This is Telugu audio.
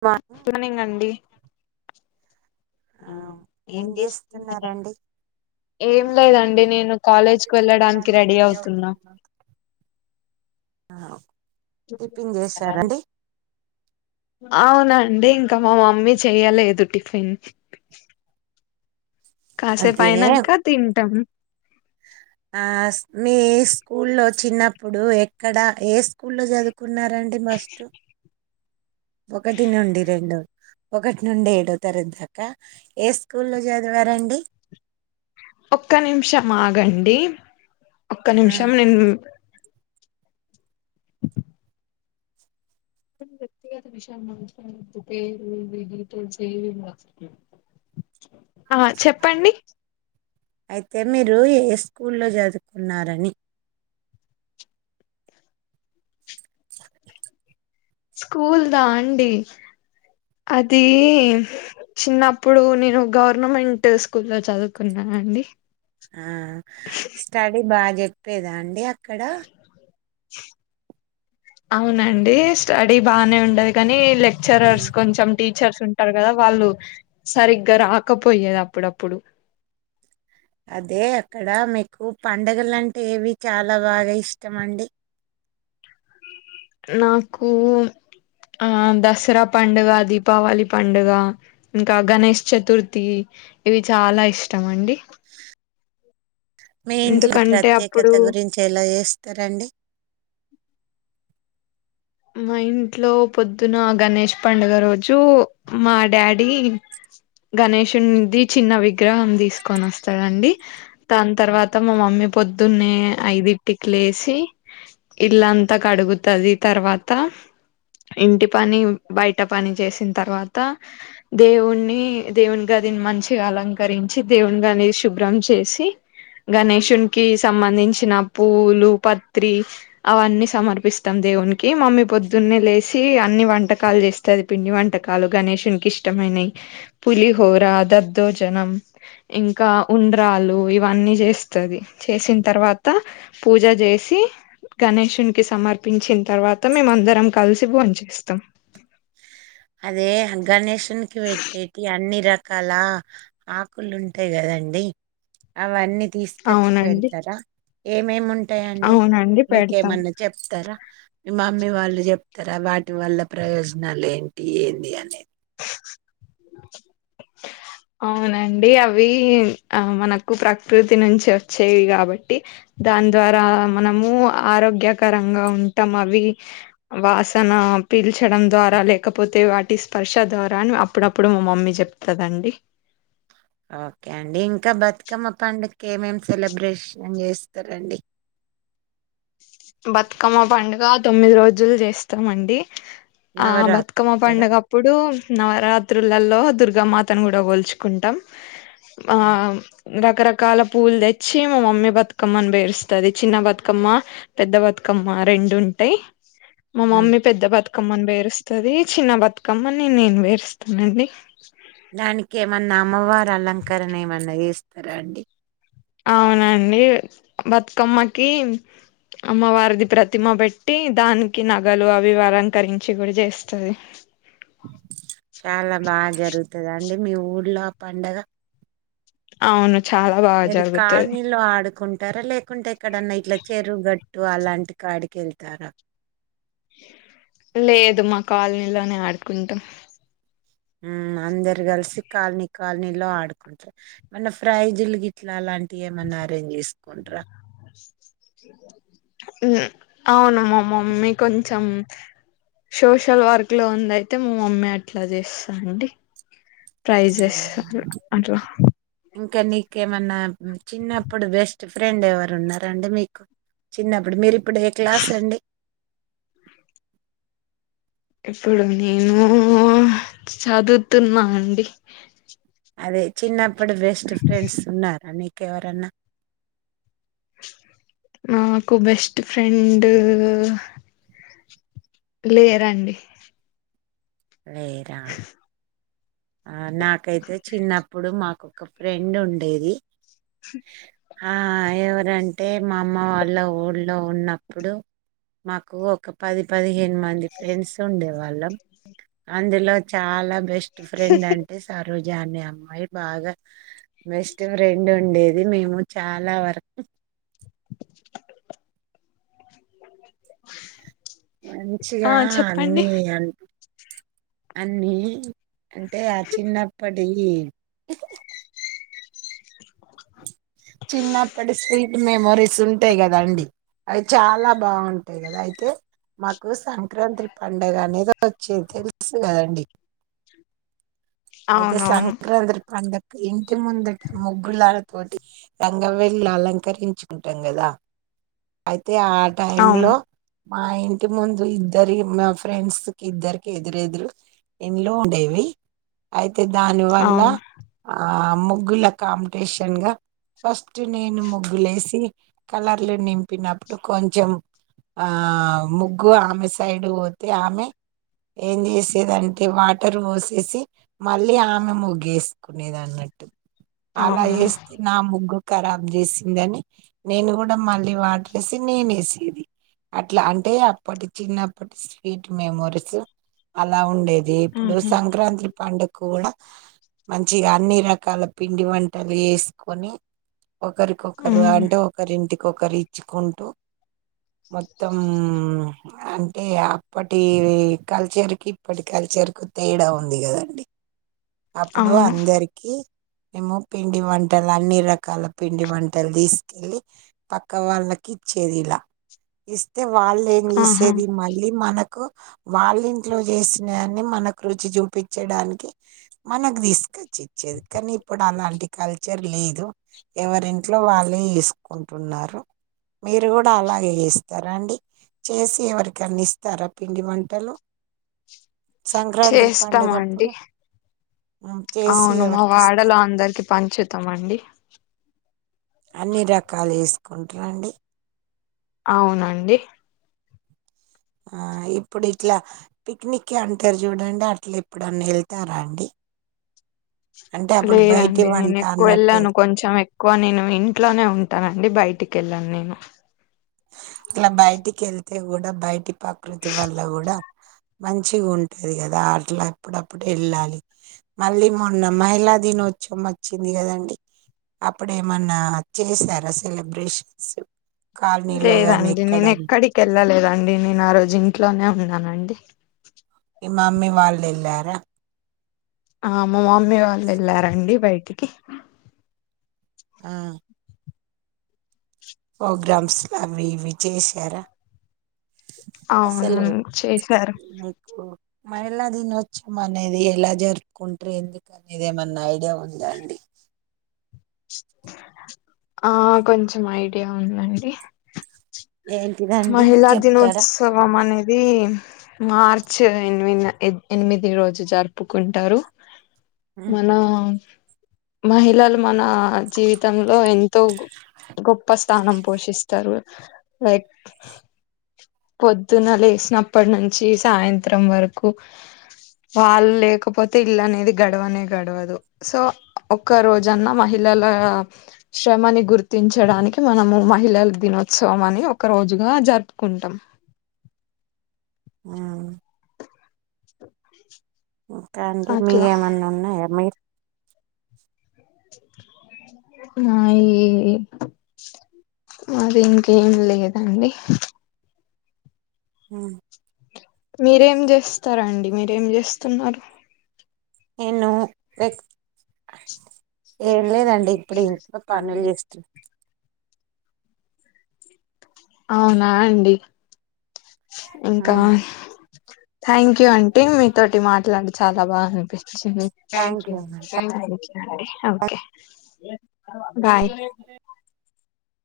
మ మార్నింగ్ అండి ఏం చేస్తున్నరండి చేస్తున్నారండి ఏం లేదండి నేను కాలేజ్కి కాలేజ్ కి వెళ్ళడానికి రెడీ అవుతున్నా టిప్పిన్ చేసారండి అవునండి ఇంకా మా మమ్మీ చెయ్యలేదు టిఫిన్ కాసేపు అదే అయినాక తింటాం ఆ మీ స్కూలో చిన్నప్పుడు ఎక్కడ ఏ స్కూల్ లో చదువు కున్నారండి ఫస్ట్ ఒకటి నుండి రెండు ఒకటి నుండి ఏడో తరగతి దాకా ఏ స్కూల్లో చదివారండి ఒక్క నిమిషం ఆగండి ఒక్క ఆ నిమిషం నేను [inaudible] [unintelligible] ఆ చెప్పండి అయితే మీరు ఏ స్కూల్ లో చేదువుకున్నారని స్కూల్ దా అండి అది చిన్నప్పుడు నేను గవర్నమెంట్ స్కూల్ లో చదువుకున్నాను అ అండి ఆ స్టడీ బాగా చెప్పేదా అండి అక్కడ అవునండి స్టడీ బానే ఉండది కానీ లెక్చరర్స్ కొంచెం టీచర్స్ ఉంటారు కదా వాళ్ళు సరిగ్గా రాకపోయేది అప్పుడప్పుడు అదే అక్కడ మీకు పండగలు అంటే ఎవి చాలా బాగా ఇష్టం అండి నాకు ఆ దసరా పండుగ దీపావళి పండుగ ఇంకా గణేష్ చతుర్థి ఇవి చాలా ఇష్టం అండి మీ ఇంట్లో ఎందుకంటే ప్రత్యేకత అప్పుడు గురించి ఎలా చేస్తారండి మా ఇంట్లో పొద్దున గణేష్ పండుగ రోజు మా డాడీ గణేషునిది చిన్న విగ్రహం తీసుకొని వస్తాారంండి దాని తర్వాత మా మమ్మీ పొద్దున్నే ఐదిటికి లేసి ఇల్లంతా కడుగుతాది తర్వా తా ఇంటి పని బయట పని చేసిన తర్వాత దేవుణి దేవుని గది దీని మంచిగా అలంకరించి దేవుని గాది శుభ్రం చేసి గణేషునికి సంబంధించిన పూలు పత్రి అవన్నీ సమర్పిస్తాం దేవునికి ఈ మమ్మీ పొద్దున్నే లేసి అన్ని వంటకాలు చేస్తది పిండి వంటకాలు గణేషునికి ఇష్టమైనవి పులిహోరా దద్దోజనం ఇంకా ఉండ్రాలు ఇవన్నీ చేస్తది చేసిన తర్వాత పూజ చే సి గణేషునికి సమర్పించిన తర్వా త మేమ అందరం కలిసి భోంచేస్తాం అదే గణేషనికి పెట్టేటి అన్ని రక కళ ఆకులు ఉంటాయి కదండి అవన్నీ తీసుకచ్చి అవునండి పెడతారా ఏమేమి ఉం టాయండి అవునండి పెడతాం మీకేమన్నా చెప్తారా మా మమ్మి వాళ్ళు చెప్తారా వాటి వల్ల ప్రయోజనాలు ఏంటి ఏంది అనేది అవునండి అవి ఆ మనకు ప్రకృతి నుంచి వచ్చేవి కాబట్టి దాని ద్వారా మనము ఆరోగ్యకరంగా ఉంటాం అవి వాసన పీల్చడం ద్వారా లేకపోతే వాటిస్ పర్షా ద్వారాని అప్పుడప్పుడు మా మమ్మీ చెప్తదండి ఓకే అండి ఇంకా బతుకమ్మ పండుగ ఏమేం సెలబ్రేషన్ చేస్తారంండి బతుకమ్మ పండుగ తొమ్మిది రోజులు చేస్తామండి ఆ బతకమ్మ నవరాత్రులు కదా పంండగప్పుడు నవరాత్రులలో దుర్గామాతను కూడా పోల్చుకుంటాం రకరకాల పూలు తెచ్చి మా మమ్మీ బతుకమ్మని పేరుస్తుది చిన్న బతుకమ్మ పెద్ద బతుకమ్మ రెండు ఉంటాయి మా ఉమ్ మమ్మీ పెద్ద బతుక కమ్మని పేరుస్తుంది చిన్న బతుకమ్మని నేను పేరుస్తానండి దానికిేమన్నా అమ్మవారు అలంకరణ ఏమన్నా చేస్తారా అండి అవునండి బతుకమ్మకి అమ్మవారిది ప్రతిమ పెట్టి దానికి నగలు అవి అలంకరించి కూడా చేస్తది చాలా బాగా జరుగుతుందా అండి మీ ఊర్లో ఆ పండగ అవును చాలా బాగా జరుగుతది ఉంటారా లేకుంటే ఎక్కడన్నా ఇట్లా చెరువు గట్టు అలాంటి కాడికి వెళ్తారా లేదు మా కాలనీలోనే ఆడుకుంటాం ఉమ్ అందరు కలిసి కాలనీ కాలనీలో ఆడుకుంటార్ మన ఫ్రై జిలు గిట్లా అలాం టి ఏమన్నా అరేంజ్ చేసుకుంటరా ఉమ్ అవును మా మమ్మీ కొంచెం సోషల్ వర్క్ లో ఉంది అయితే మా మమ్మీ అట్లా చేస్తా అండి ట్రై ఆ! చేస్తారు అట్లా ఇంకా నీకేమన్నా చిన్నప్పుడు బెస్ట్ ఫ్రెండ్ ఎవరు ఉన్నారండి మీకు చిన్నప్పుడు మీరి ఇప్పుడు ఏ క్లాస్ అండి ఇప్పుడు నేను చదువుతున్నా అండి అదే చిన్నప్పుడు బెస్ట్ ఫ్రెండ్స్ ఉన్నారా నీకెవరన్నా నాకు బెస్ట్ ఫ్రెండ్ లేరండి లేరా ఆ నాకైతే చిన్నప్పుడు మాకోక ఫ్రెండ్ ఉండేది ఆ ఎవరంటే మా అమ్మ వాళ్ళ ఊళ్ళో ఉన్న అప్పుడు మాకు ఒక పది పదిహేను మంది ఫ్రెండ్స్ ఉండేవాళ్ళం అందులో చాలా బెస్ట్ ఫ్రెండ్ అంటే సరోజ్ జా అనే అమ్మాయి బాగా బెస్ట్ ఫ్రెండ్ ఉండేది మేము చాలా వరకు ఆ [inaudible] మంచిగా చెప్పండి అన్ని అంన్ అన్ని అంటే ఆ చిన్నప్పటియి చిన్నప్పటి స్వీట్ మెమోరీస్ ఉంటాయి కదా అండి అవి చాలా బాగుంటాయి కదా అయితే మాకు సంక్రాంత్రి పండుగ అనేది వచ్చేది తెలుసు కదండి అయితే అవునవును సంక్రాంత్రి పండకి ఇంటి ముందటి ముగ్గుల పోటి రంగవెల్లి అలంకరించుకుంటాం కదా అ అయితే ఆ టైమ్ లో అవును మా ఇంటి ముందు ఇద్దరి మా ఫ్రెండ్స్ కి ఇద్దరికి ఎదురెదురు ఇండ్లు ఉండేవి అయితే దానివల్ల అవును ఆ ముగ్గుల కాంపిటిషన్ గా ఫస్ట్ నేను ముగ్గులేసి కలర్లు నింపినప్పుడు కొంచెం ఆ ముగ్గు ఆమె సైడ్ పోతే ఆమె ఏం చేసేదంటే వాటర్ పోసేసి మళ్ళీ ఆమె ముగ్గు వేసుకునేది అన్నట్టు అలా అవునా వేస్తే నా ముగ్గు ఖరాబ్ చేసిందని నేను కూడా మళ్ళీ వాటర్రేసి నేనేసేది అట్లా అంటే అప్పటి చిన్నప్పటి స్వీట్ మెమోరీస్ అలా ఉండేది ది ఇప్పుడు ఊహు సంక్రాంత్రి పండుక్కి కూడా మంచిగా అన్ని రకాల పిండి వంటలు చేసుకొని ఒకరికొకరు హ్మ్ అంటే ఒకరింటికొకరు ఇచ్చుకుంటూ మొత్తం అంటే అప్పటి కల్చర్కి ఇప్పటి కల్చ రుకు తేడా ఉంది కదండి అప్పుడు అవును అందరికి మేము పిండి వంటలు అన్ని రకాల పిండి వంటలు తీసుకెళ్ళి పక్క వాళ్ళకి ఇచ్చేది ఇలా ఇస్తే వాళ్ళు ఏం ఆహా! చేసేది మళ్ళీ మనకు వాళ్ళ ఇంట్లో చేసినఅన్ని మనకు రుచి చూపించ చ్చడానికి మనకు తీసుకొచ్చి ఇచ్చేది కానీ ఇప్పుడు అలాంటి కల్చర్ లేదు ఎవరింట్లో వాళ్ళే చేసుకుంటున్నారు మీరు కూడా అలాగే చేస్తారా అండి చేసి ఎవరికన్నా ఇస్తారా పిండి వంటలు సంక్రాంత్రి పండగ డి అవును మా ఎవరికి ఇస్తారు వాడలో అందరికి పంచుతాం అండి అన్ని రకాలు చేసుకుంటరండి అవునండి ఆ ఇప్పుడు ఇట్లా పిక్నికి అంటారు చూడండి అట్లా ఎప్పుడన్న వెళ్తారా అండి ఆ [inaudible] లేదండి నేను ఎక్కువ అన్నట్టు వెళ్ళను వెళ్- కొంచం ఎక్కువ నేను ఇంట్లోనే ఉంటానండి బయట ఇంటికెల్లాన్ నేను అట్ల బయటికి వెళ్తే కూడా బయటి ప్రకృతి వల్ల కూడ మంచిగ ఉంటది కదా ఆట్లాటప్పుడప్పుడు వెళ్ళాలి మళ్ళీ మొన్న మహిళ దినోత్సవం మచ్చింది కదండి అప్పుడేమన్నా చేసారా సెలబ్రేషన్స్ కాలనీలో గాని లేదండి ఎక్కడ మీ నేనెక్కడికి వెళ్ళలేదండి నేను ఆ రోజు ఇంట్లోనే ఉన్నానండి మి మామ్మీ వాళ్ళు వెళ్ళార ఆ మా మమ్మీ వాళ్ళు వెళ్ళారంండి బయటికి ఆ ప్రోగ్రామ్స్ కాని ఇవి చేశార అవును అస్సలు చేశారు. మహిళా దినోత్సవం అనేది ఎలా జరుపుకుంటారు ఎందుక అనేది ఏమన్నా ఐడియా ఉందా అండి ఆ కొంచం ఐడియ ఉందండి ఏంటిదండి మహిళ చెప్తారా దినోత్సవమనేది ఇది మార్చ్ ఎనిమిదిన ఎనిమిది రోజు జరుపుకుంటారు ఉమ్ మన మహిళలు మన జీవితంలో ఎంతో గొప్ప స్థానం పోషిస్తారు లైక్ పొద్దున్న లేసినప్పటి నుంచి సాయంత్రం వరకు వాళ్ లేకపోతే ఇల్లనేది గడవనే గడవదు సో ఒక్క రోజన్నా మహిళ ళల శ్రమని గుర్తించడానికి మనము మహిళల్ దినోత్సవం అని ఒక రోజుగా గా జరుపుకుంటాం ఆ ఇంతె అండి అట్లా మీకేమన్నా ఉన్నాయా మీ ర్ నాయి మరి ఇంకేం లేదండి ఉమ్ మీరేం చేస్తారండి మీరేం చేస్తున్నారు నేను రేప్ ఏం లేదండి ఇప్పుడు ఇంట్లో పనులు చేస్తా అవునా అండి ఇంకా థ్యాంక్ యూఆంటి మీతోోటి మాట్లాడి చాల బాగా అనిపిించింది థ్యాంక్ అండి యూ ఓకే బాయ్